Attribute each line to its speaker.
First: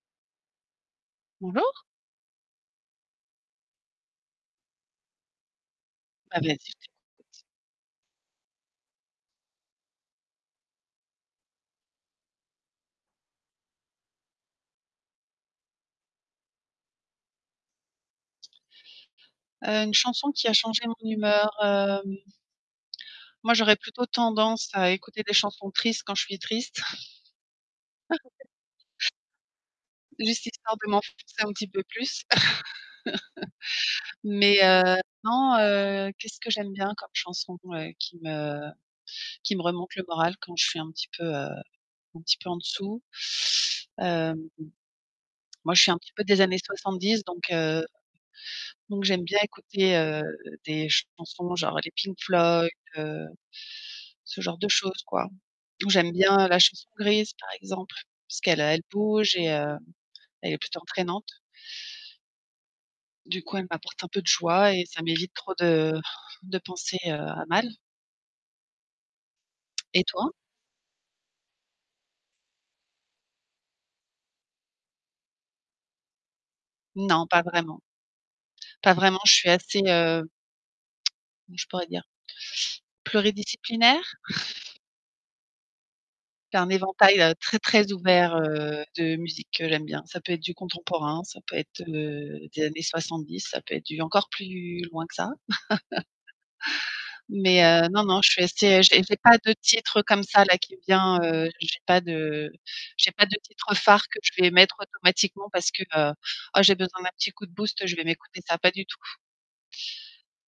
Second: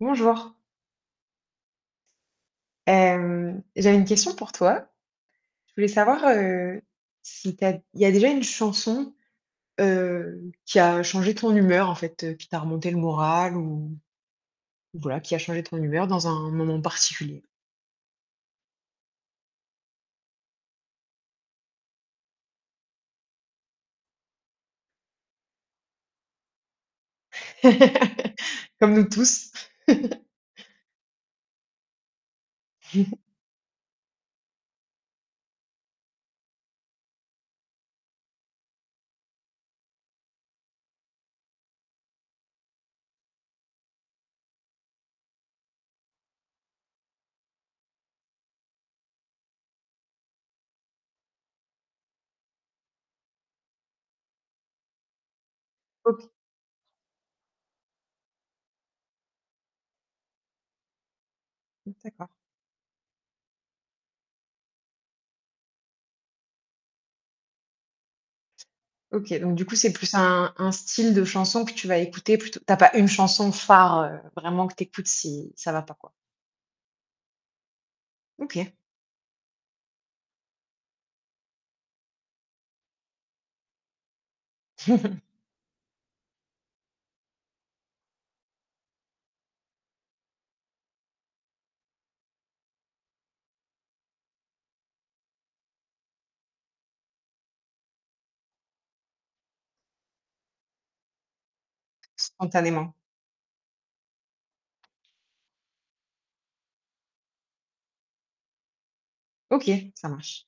Speaker 1: Bonjour.
Speaker 2: Bonjour.
Speaker 1: Hem, j'avais une question pour toi. Je voulais savoir,
Speaker 2: Ah vas-y je
Speaker 1: heu,
Speaker 2: t’écoute
Speaker 1: si tu as il y a déjà une chanson, heu, qui a changé ton humeur en fait, heu, qui t'a remonté le moral ou voilà, qui a changé ton humeur dans un moment particulier?
Speaker 2: Heu, une chanson qui a changé mon humeur? Hem Moi, j'aurais plutôt tendance à écouter des chansons tristes quand je suis triste.
Speaker 1: Comme nous tous.
Speaker 2: Juste histoire de m'enfoncer un petit peu plus. Mais heu, non, heu, qu'est-ce que j'aime bien comme chanson, heu, qui me qui me remonte le moral quand je suis un petit peu, heu, un petit peu en dessous? Hem moi, je suis un petit peu des années 70, donc heu donc j'aime bien écouter, heu, des chansons, genre les Pink Floyd, heu, ce genre de choses, quoi. Ou j'aime
Speaker 1: OK.
Speaker 2: bien, heu, la Chanson grise, par exemple, puisqu'elle elle bouge et, heu, elle est plutôt entraînante
Speaker 1: D'accord.
Speaker 2: du coup, elle m'apporte un peu de joie et ça m'évite trop de de penser, heu, à mal.
Speaker 1: OK, donc du coup, c'est
Speaker 2: Et
Speaker 1: plus
Speaker 2: toi?
Speaker 1: un un style de chanson que tu vas écouter, plutôt tu as pas une chanson phare, heu, vraiment que tu écoutes si ça ne va pas, quoi?
Speaker 2: Non, pas vraiment
Speaker 1: OK.
Speaker 2: pas vraiment, je suis assez, heu comment je pourrais dire? Pluridisciplinaire? C'est un éventail, heu, très, très ouvert, heu, de musiques que j'aime bien. Ça peut être du contemporain, ça peut être, heu, des années 70. Ça peut être du, encore plus loin que ça. Mais, heu, non, non, je suis assez, heu, j'ai pas de titre, heu, comme ça, là, qui vient heu, j'ai pas de
Speaker 1: Spontanément.
Speaker 2: j'ai pas de titres phares que je vais mettre automatiquement parce que, heu: «Oh j'ai besoin d'un petit coup de boost, je vais m'écouter ça». Pas du tout.
Speaker 1: OK, ça marche.